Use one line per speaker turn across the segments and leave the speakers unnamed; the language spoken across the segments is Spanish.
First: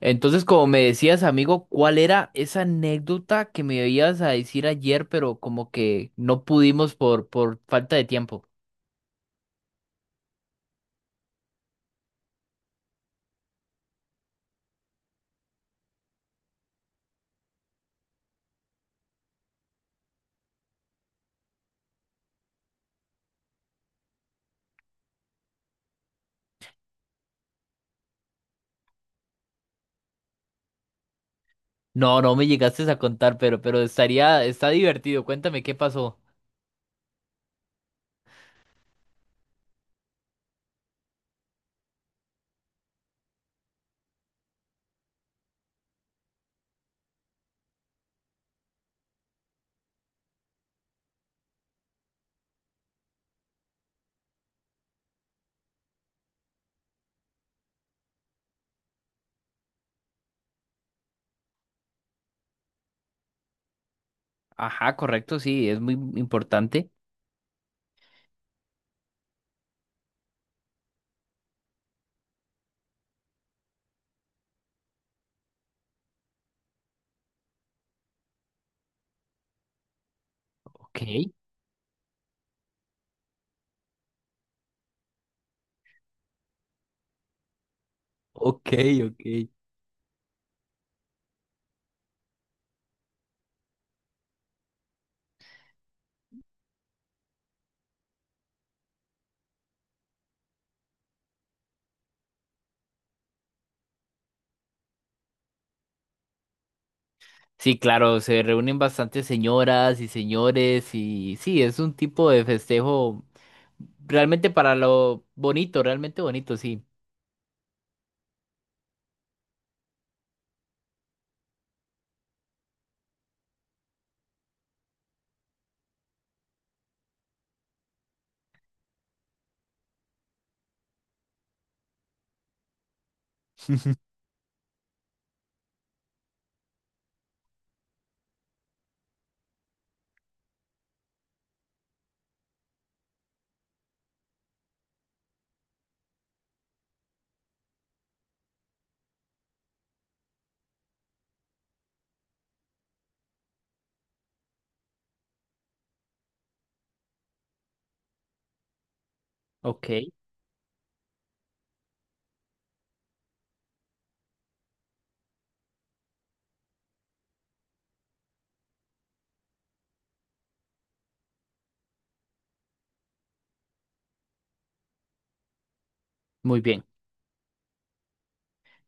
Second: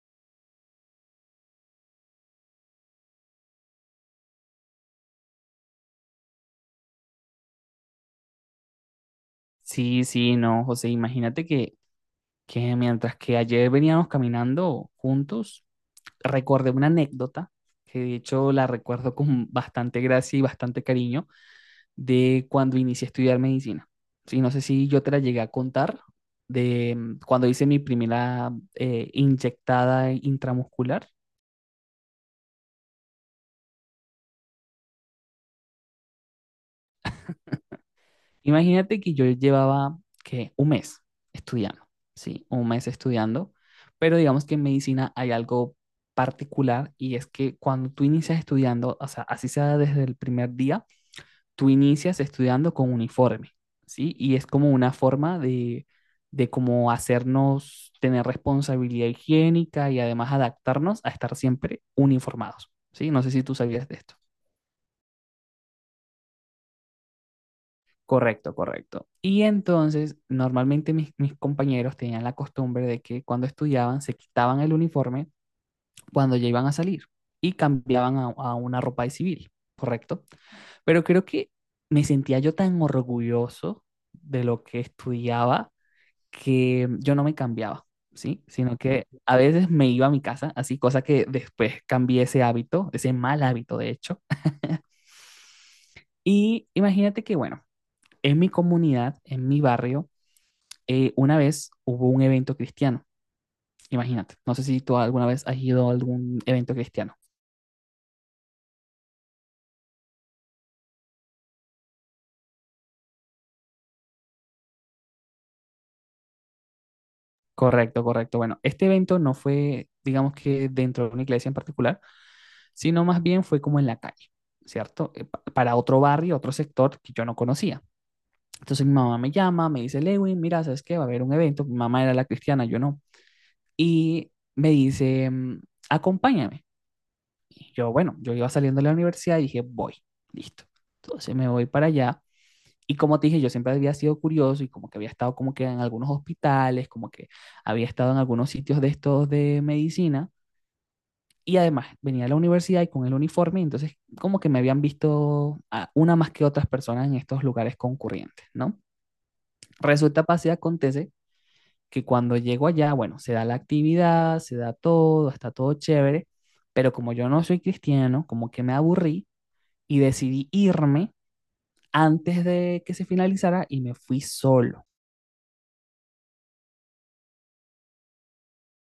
Entonces, como me decías, amigo, ¿cuál era esa anécdota que me ibas a decir ayer, pero como que no pudimos por falta de tiempo?
Sí, sí, no, José, imagínate que mientras que ayer veníamos caminando juntos, recordé una anécdota, que de hecho la recuerdo con bastante gracia y bastante cariño, de cuando inicié a estudiar medicina. Sí, no sé si yo te la llegué a contar, de cuando hice mi primera inyectada intramuscular.
No, no me llegaste a contar, pero estaría, está divertido. Cuéntame qué pasó.
Imagínate que yo llevaba que un mes estudiando, sí, un mes estudiando, pero digamos que en medicina hay algo particular y es que cuando tú inicias estudiando, o sea, así sea desde el primer día, tú inicias estudiando con uniforme, sí, y es como una forma de cómo hacernos tener responsabilidad higiénica y además adaptarnos a estar siempre uniformados, sí. No sé si tú sabías de esto.
Ajá, correcto, sí, es muy importante.
Correcto, correcto. Y entonces, normalmente mis compañeros tenían la costumbre de que cuando estudiaban se quitaban el uniforme cuando ya iban a salir y cambiaban a una ropa de civil, ¿correcto?
Ok,
Pero creo que me sentía yo tan orgulloso de lo que estudiaba que yo no me cambiaba, ¿sí?
ok,
Sino que
ok.
a veces me iba a mi casa, así, cosa que después cambié ese hábito, ese mal hábito, de hecho. Y imagínate que, bueno, en mi comunidad, en mi barrio, una vez hubo un evento cristiano, imagínate, no sé si tú alguna vez has ido a algún evento cristiano.
Sí, claro, se reúnen bastantes señoras y señores y sí, es un tipo de festejo realmente para lo bonito, realmente bonito, sí.
Correcto, correcto. Bueno, este evento no fue, digamos que dentro de una iglesia en particular, sino más bien fue como en la calle, ¿cierto? Para otro barrio, otro sector que yo no conocía. Entonces mi mamá me llama, me dice, Lewin, mira, ¿sabes qué? Va a haber un evento. Mi mamá era la cristiana, yo no. Y me dice, acompáñame. Y yo, bueno, yo iba saliendo de la universidad y dije, voy, listo. Entonces me voy para allá. Y como te dije, yo siempre había sido curioso y como que había estado como que en algunos hospitales, como que había estado en algunos sitios de estos de medicina. Y además venía a la universidad y con el uniforme, entonces como que me habían visto a una más que otras personas en estos lugares concurrentes, ¿no?
Ok,
Resulta, pasa y acontece que cuando llego allá, bueno, se da la actividad, se da todo, está todo chévere, pero como yo no soy cristiano, como que me aburrí y decidí irme antes de que se finalizara y me fui solo.
muy bien.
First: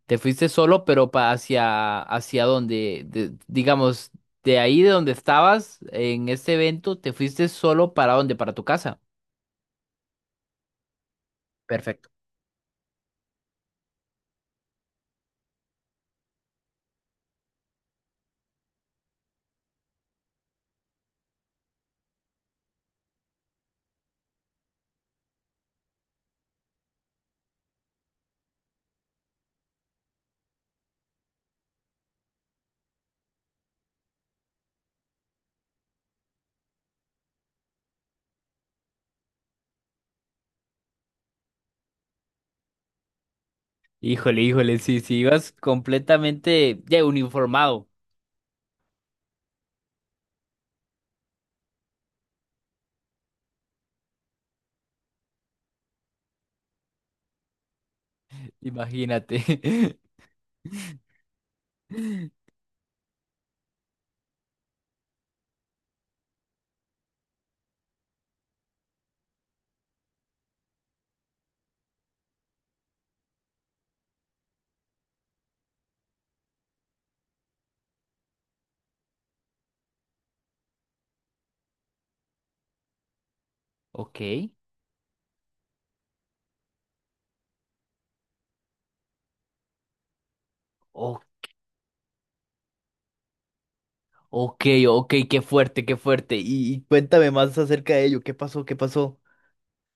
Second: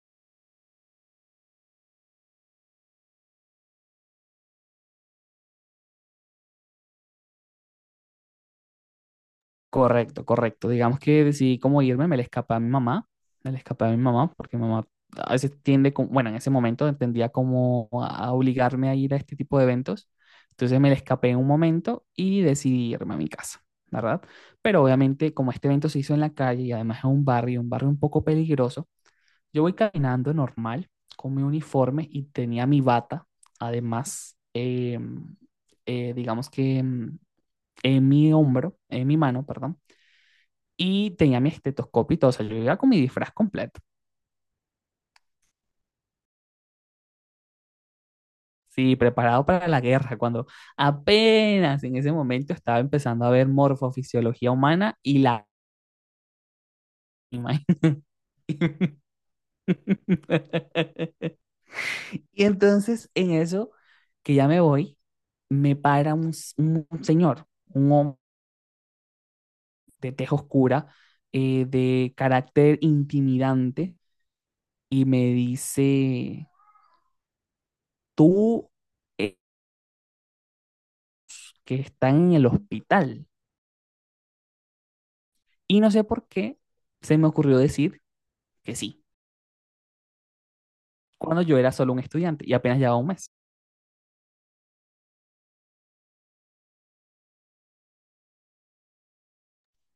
Te fuiste solo, pero hacia, hacia donde, digamos, de ahí de donde estabas en este evento, te fuiste solo para dónde, para tu casa.
Correcto, correcto. Digamos que decidí cómo irme,
Perfecto.
me le escapé a mi mamá, me le escapé a mi mamá, porque mi mamá a veces tiende, bueno, en ese momento entendía como a obligarme a ir a este tipo de eventos. Entonces me le escapé en un momento y decidí irme a mi casa, ¿verdad? Pero obviamente como este evento se hizo en la calle y además es un barrio, un barrio un poco peligroso, yo voy caminando normal con mi uniforme y tenía mi bata, además, digamos que en mi hombro, en mi mano, perdón, y tenía mi estetoscopio y todo, o sea, yo iba con mi disfraz completo,
Híjole, híjole, sí, sí, ibas completamente ya uniformado.
sí, preparado para la guerra, cuando apenas en ese momento estaba empezando a ver morfofisiología humana y la.
Imagínate.
Y entonces en eso, que ya me voy, me para un señor, un hombre de tez oscura, de carácter intimidante, y me dice, tú eh, que estás en el hospital.
Ok,
Y no sé por qué se me ocurrió decir que sí,
o-
cuando yo era solo un estudiante y apenas llevaba un mes.
ok, ok, qué fuerte, qué fuerte. Y cuéntame más acerca de ello, ¿qué pasó, qué pasó?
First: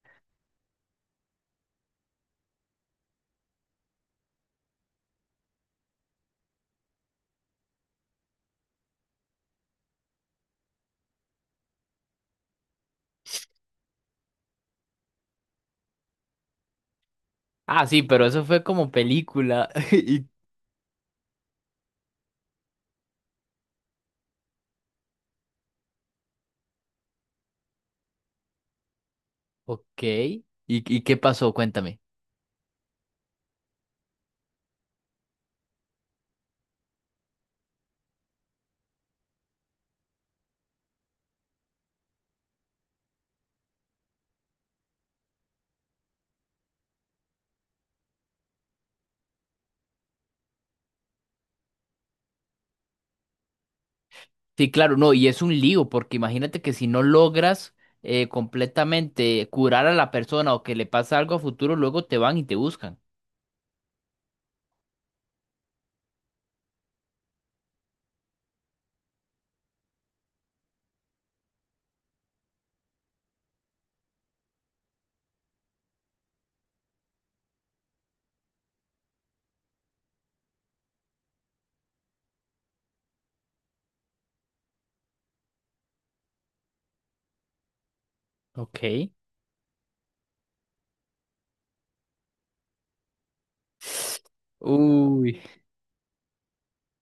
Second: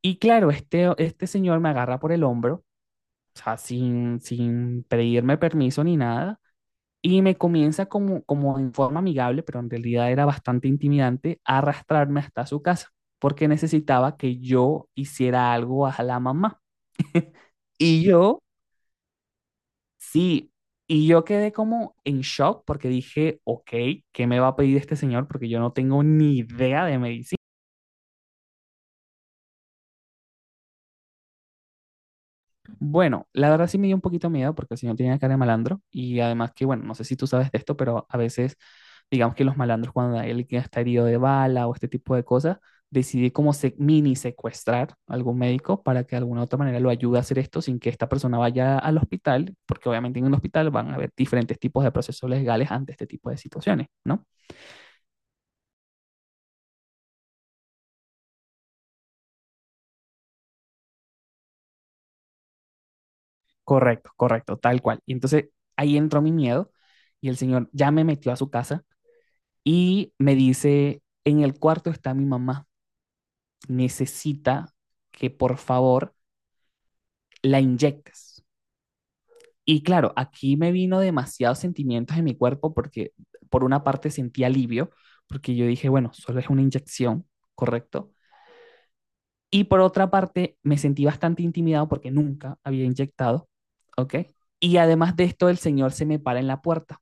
Y claro, este señor me agarra por el hombro, o sea, sin pedirme permiso ni nada, y me comienza como en forma amigable, pero en realidad era bastante intimidante, a arrastrarme hasta su casa, porque necesitaba que yo hiciera algo a la mamá.
Ah, sí,
Y
pero
yo,
eso fue como película.
sí, y yo quedé como en shock porque dije, ok, ¿qué me va a pedir este señor? Porque yo no tengo ni idea de medicina.
Ok, y qué pasó? Cuéntame.
Bueno, la verdad sí me dio un poquito miedo porque el señor tenía cara de malandro y además que, bueno, no sé si tú sabes de esto, pero a veces, digamos que los malandros cuando hay alguien que está herido de bala o este tipo de cosas, decide como mini secuestrar a algún médico para que de alguna u otra manera lo ayude a hacer esto sin que esta persona vaya al hospital, porque obviamente en un hospital van a haber diferentes tipos de procesos legales ante este tipo de situaciones, ¿no?
Sí, claro, no, y es un lío, porque imagínate que si no logras completamente curar a la persona o que le pasa algo a futuro, luego te van y te buscan.
Correcto, correcto, tal cual. Y entonces ahí entró mi miedo y el señor ya me metió a su casa. Y me dice, en el cuarto está mi mamá, necesita que por favor la inyectes. Y claro, aquí me vino demasiados sentimientos en mi cuerpo porque por una parte sentí alivio, porque yo dije, bueno, solo es una inyección, ¿correcto?
Ok.
Y por otra parte me sentí bastante intimidado porque nunca había inyectado, ¿ok? Y además de
Uy.
esto, el señor se me para en la puerta.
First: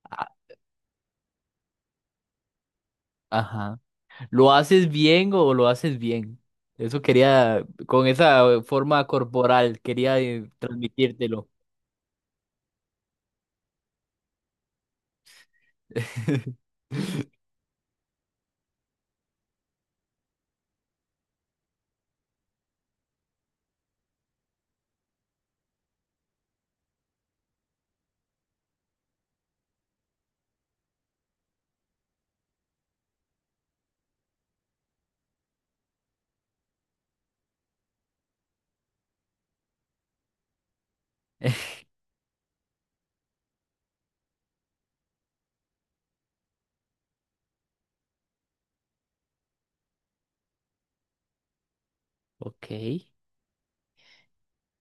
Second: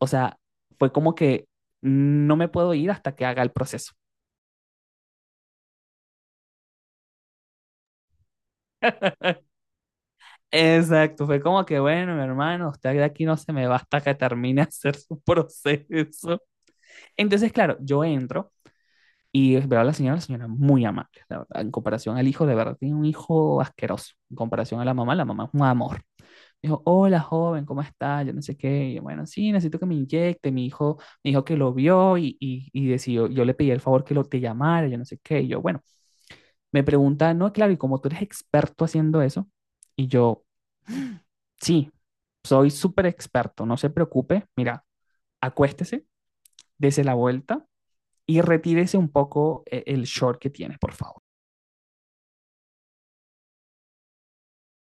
O
a-
sea, fue como que no me puedo ir hasta que haga el
Ajá.
proceso.
¿Lo haces bien o lo haces bien? Eso quería, con esa forma corporal, quería
Exacto, fue
transmitírtelo.
como que bueno, mi hermano, usted de aquí no se me va hasta que termine de hacer su proceso. Entonces, claro, yo entro y veo a la señora muy amable, la verdad, en comparación al hijo, de verdad, tiene un hijo asqueroso. En comparación a la mamá es un amor. Dijo, hola joven, ¿cómo está? Yo no sé qué. Y yo, bueno, sí, necesito que me inyecte. Mi hijo me dijo que lo vio y, y decidió, yo le pedí el favor que lo te llamara, yo no sé qué. Y yo, bueno, me pregunta, no, claro, y como tú eres experto haciendo eso, y yo, sí, soy súper experto, no se preocupe. Mira, acuéstese, dese la vuelta y retírese un poco el short que tiene, por favor.
Ok.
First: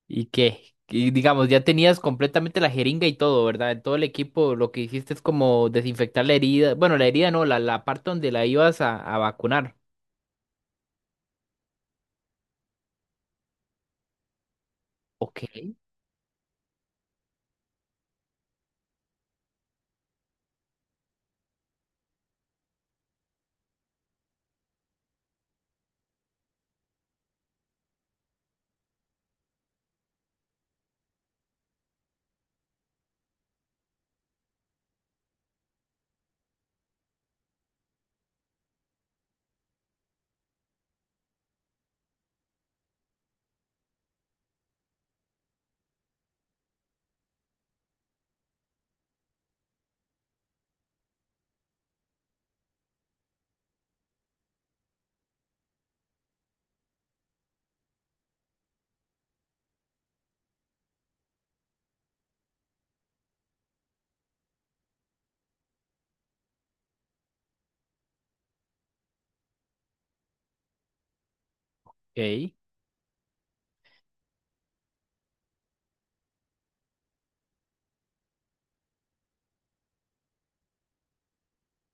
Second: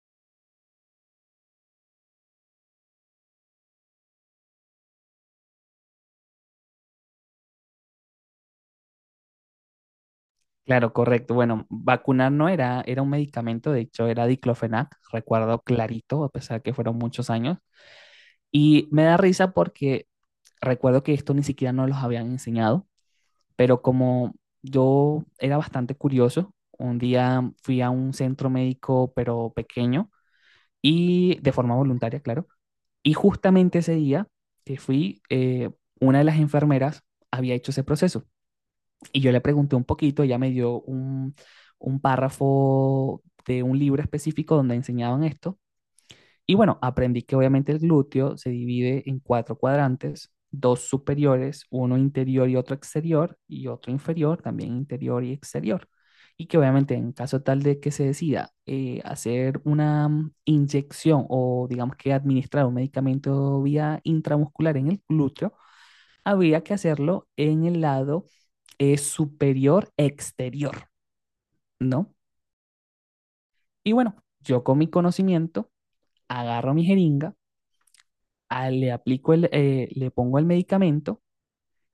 ¿Y qué? Y digamos, ya tenías completamente la jeringa y todo, ¿verdad? En todo el equipo lo que hiciste es como desinfectar la herida. Bueno, la herida no, la parte donde la ibas a vacunar.
Claro, correcto. Bueno, vacunar no era, era un medicamento, de hecho era diclofenac,
Ok,
recuerdo clarito, a pesar que fueron muchos años. Y me da risa porque recuerdo que esto ni siquiera nos los habían enseñado, pero como yo era bastante curioso, un día fui a un centro médico, pero pequeño, y de forma voluntaria, claro. Y justamente ese día que fui, una de las enfermeras había hecho ese proceso y yo le pregunté un poquito, ella me dio un párrafo de un libro específico donde enseñaban esto y bueno, aprendí que obviamente el glúteo se divide en cuatro cuadrantes, dos superiores, uno interior y otro exterior, y otro inferior, también interior y exterior. Y que obviamente en caso tal de que se decida hacer una inyección o digamos que administrar un medicamento vía intramuscular en el glúteo, habría que hacerlo en el lado superior exterior, ¿no?
ok.
Y bueno, yo con mi conocimiento agarro mi jeringa, ah, le pongo el medicamento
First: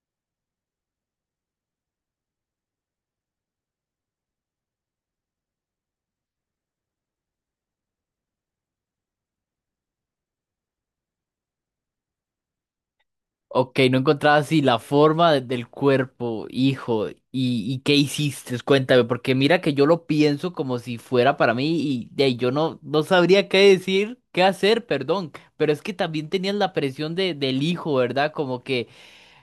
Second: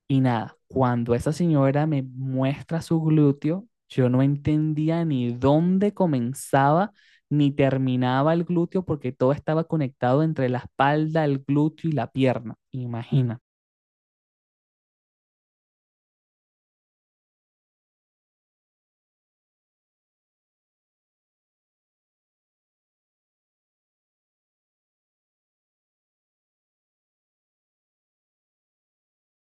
y nada, cuando esa señora me muestra su glúteo, yo no entendía ni dónde comenzaba ni terminaba el glúteo porque todo estaba conectado entre la espalda, el glúteo y la pierna. Imagínate.
Ok, no encontraba así la forma del cuerpo, hijo. Y qué hiciste? Cuéntame, porque mira que yo lo pienso como si fuera para mí y, de ahí yo no, no sabría qué decir, qué hacer, perdón. Pero es que también tenías la presión del hijo, ¿verdad? Como que...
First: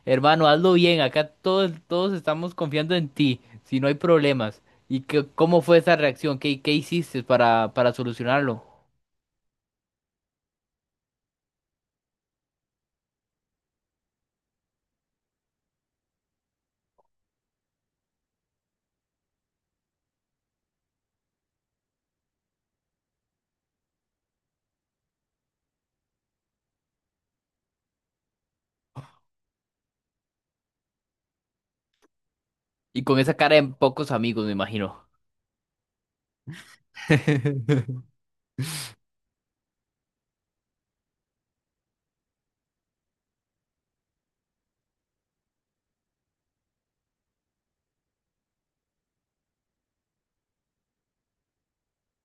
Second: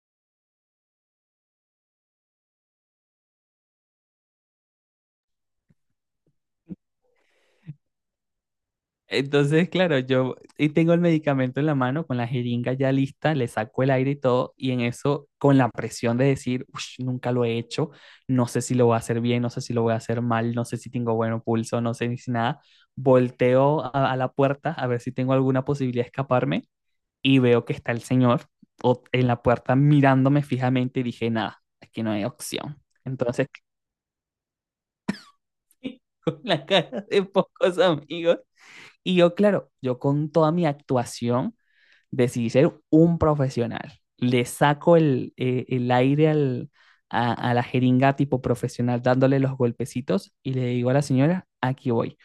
Hermano, hazlo bien. Acá todos, todos estamos confiando en ti. Si no hay problemas. ¿Y qué, cómo fue esa reacción? ¿Qué, qué hiciste para solucionarlo?
Entonces, claro, yo y tengo el medicamento en la mano, con la jeringa ya lista, le saco el aire y todo, y en eso, con la presión de decir, "Ush, nunca lo he hecho, no sé si lo voy a hacer bien, no sé si lo voy a hacer mal, no sé si tengo buen pulso, no sé ni si nada, volteo a la puerta a ver si tengo alguna posibilidad de escaparme y veo que está el señor en la puerta mirándome fijamente y dije, nada, aquí no hay opción.
Y con esa
Entonces,
cara en pocos amigos, me imagino.
con la cara de pocos amigos. Y yo, claro, yo con toda mi actuación decidí ser un profesional. Le saco el aire la jeringa tipo profesional dándole los golpecitos y le digo a la señora, aquí voy.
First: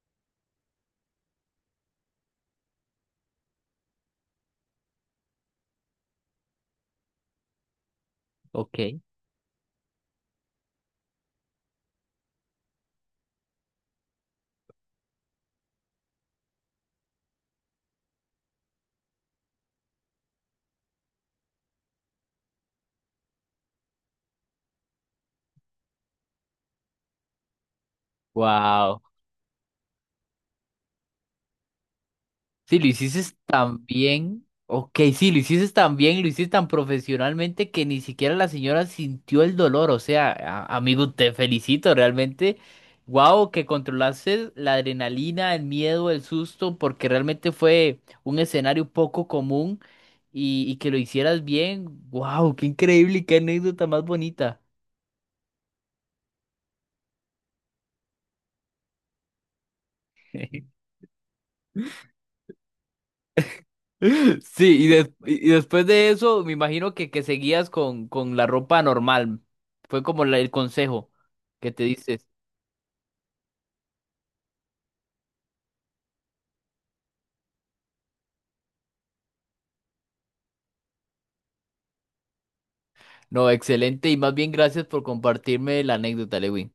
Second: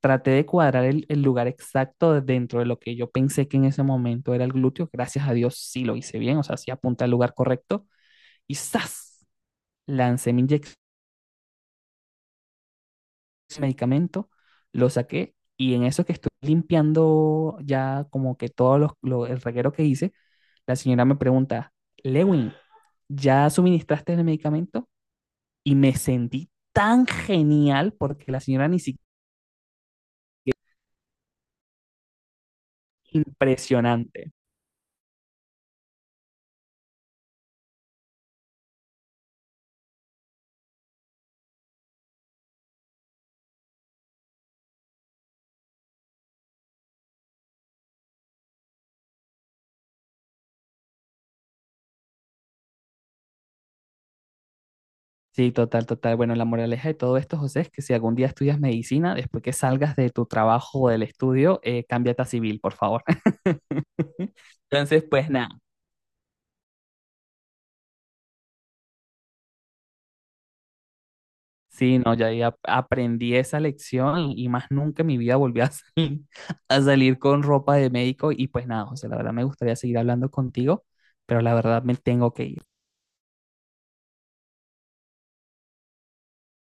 Traté de cuadrar el lugar exacto dentro de lo que yo pensé que en ese momento era el glúteo. Gracias a Dios sí lo hice bien, o sea, sí apunté al lugar correcto. Y
Ok.
¡zas! Lancé mi inyección ese medicamento, lo saqué y en eso que estoy limpiando ya como que el reguero que hice, la señora me pregunta, Lewin, ¿ya suministraste el medicamento? Y me sentí tan genial porque la señora ni
Wow.
siquiera.
Sí, lo hiciste tan
Impresionante.
bien. Ok, sí, lo hiciste tan bien, lo hiciste tan profesionalmente que ni siquiera la señora sintió el dolor. O sea, amigo, te felicito realmente. Wow, que controlaste la adrenalina, el miedo, el susto, porque realmente fue un escenario poco común y que lo hicieras bien. Wow, qué increíble y qué anécdota más bonita.
Sí, total, total. Bueno, la moraleja de todo esto, José, es que si algún día estudias medicina, después que salgas de tu trabajo o del estudio, cámbiate a civil, por favor.
Sí, y,
Entonces, pues
y
nada.
después de eso, me imagino que seguías con la ropa normal. Fue como el consejo que te
Sí, no, ya
dices.
ahí aprendí esa lección y más nunca en mi vida volví a salir, a salir con ropa de médico y pues nada, José, la verdad me gustaría seguir hablando contigo, pero la verdad me tengo que ir.
No, excelente y más bien gracias por compartirme la anécdota, Lewin.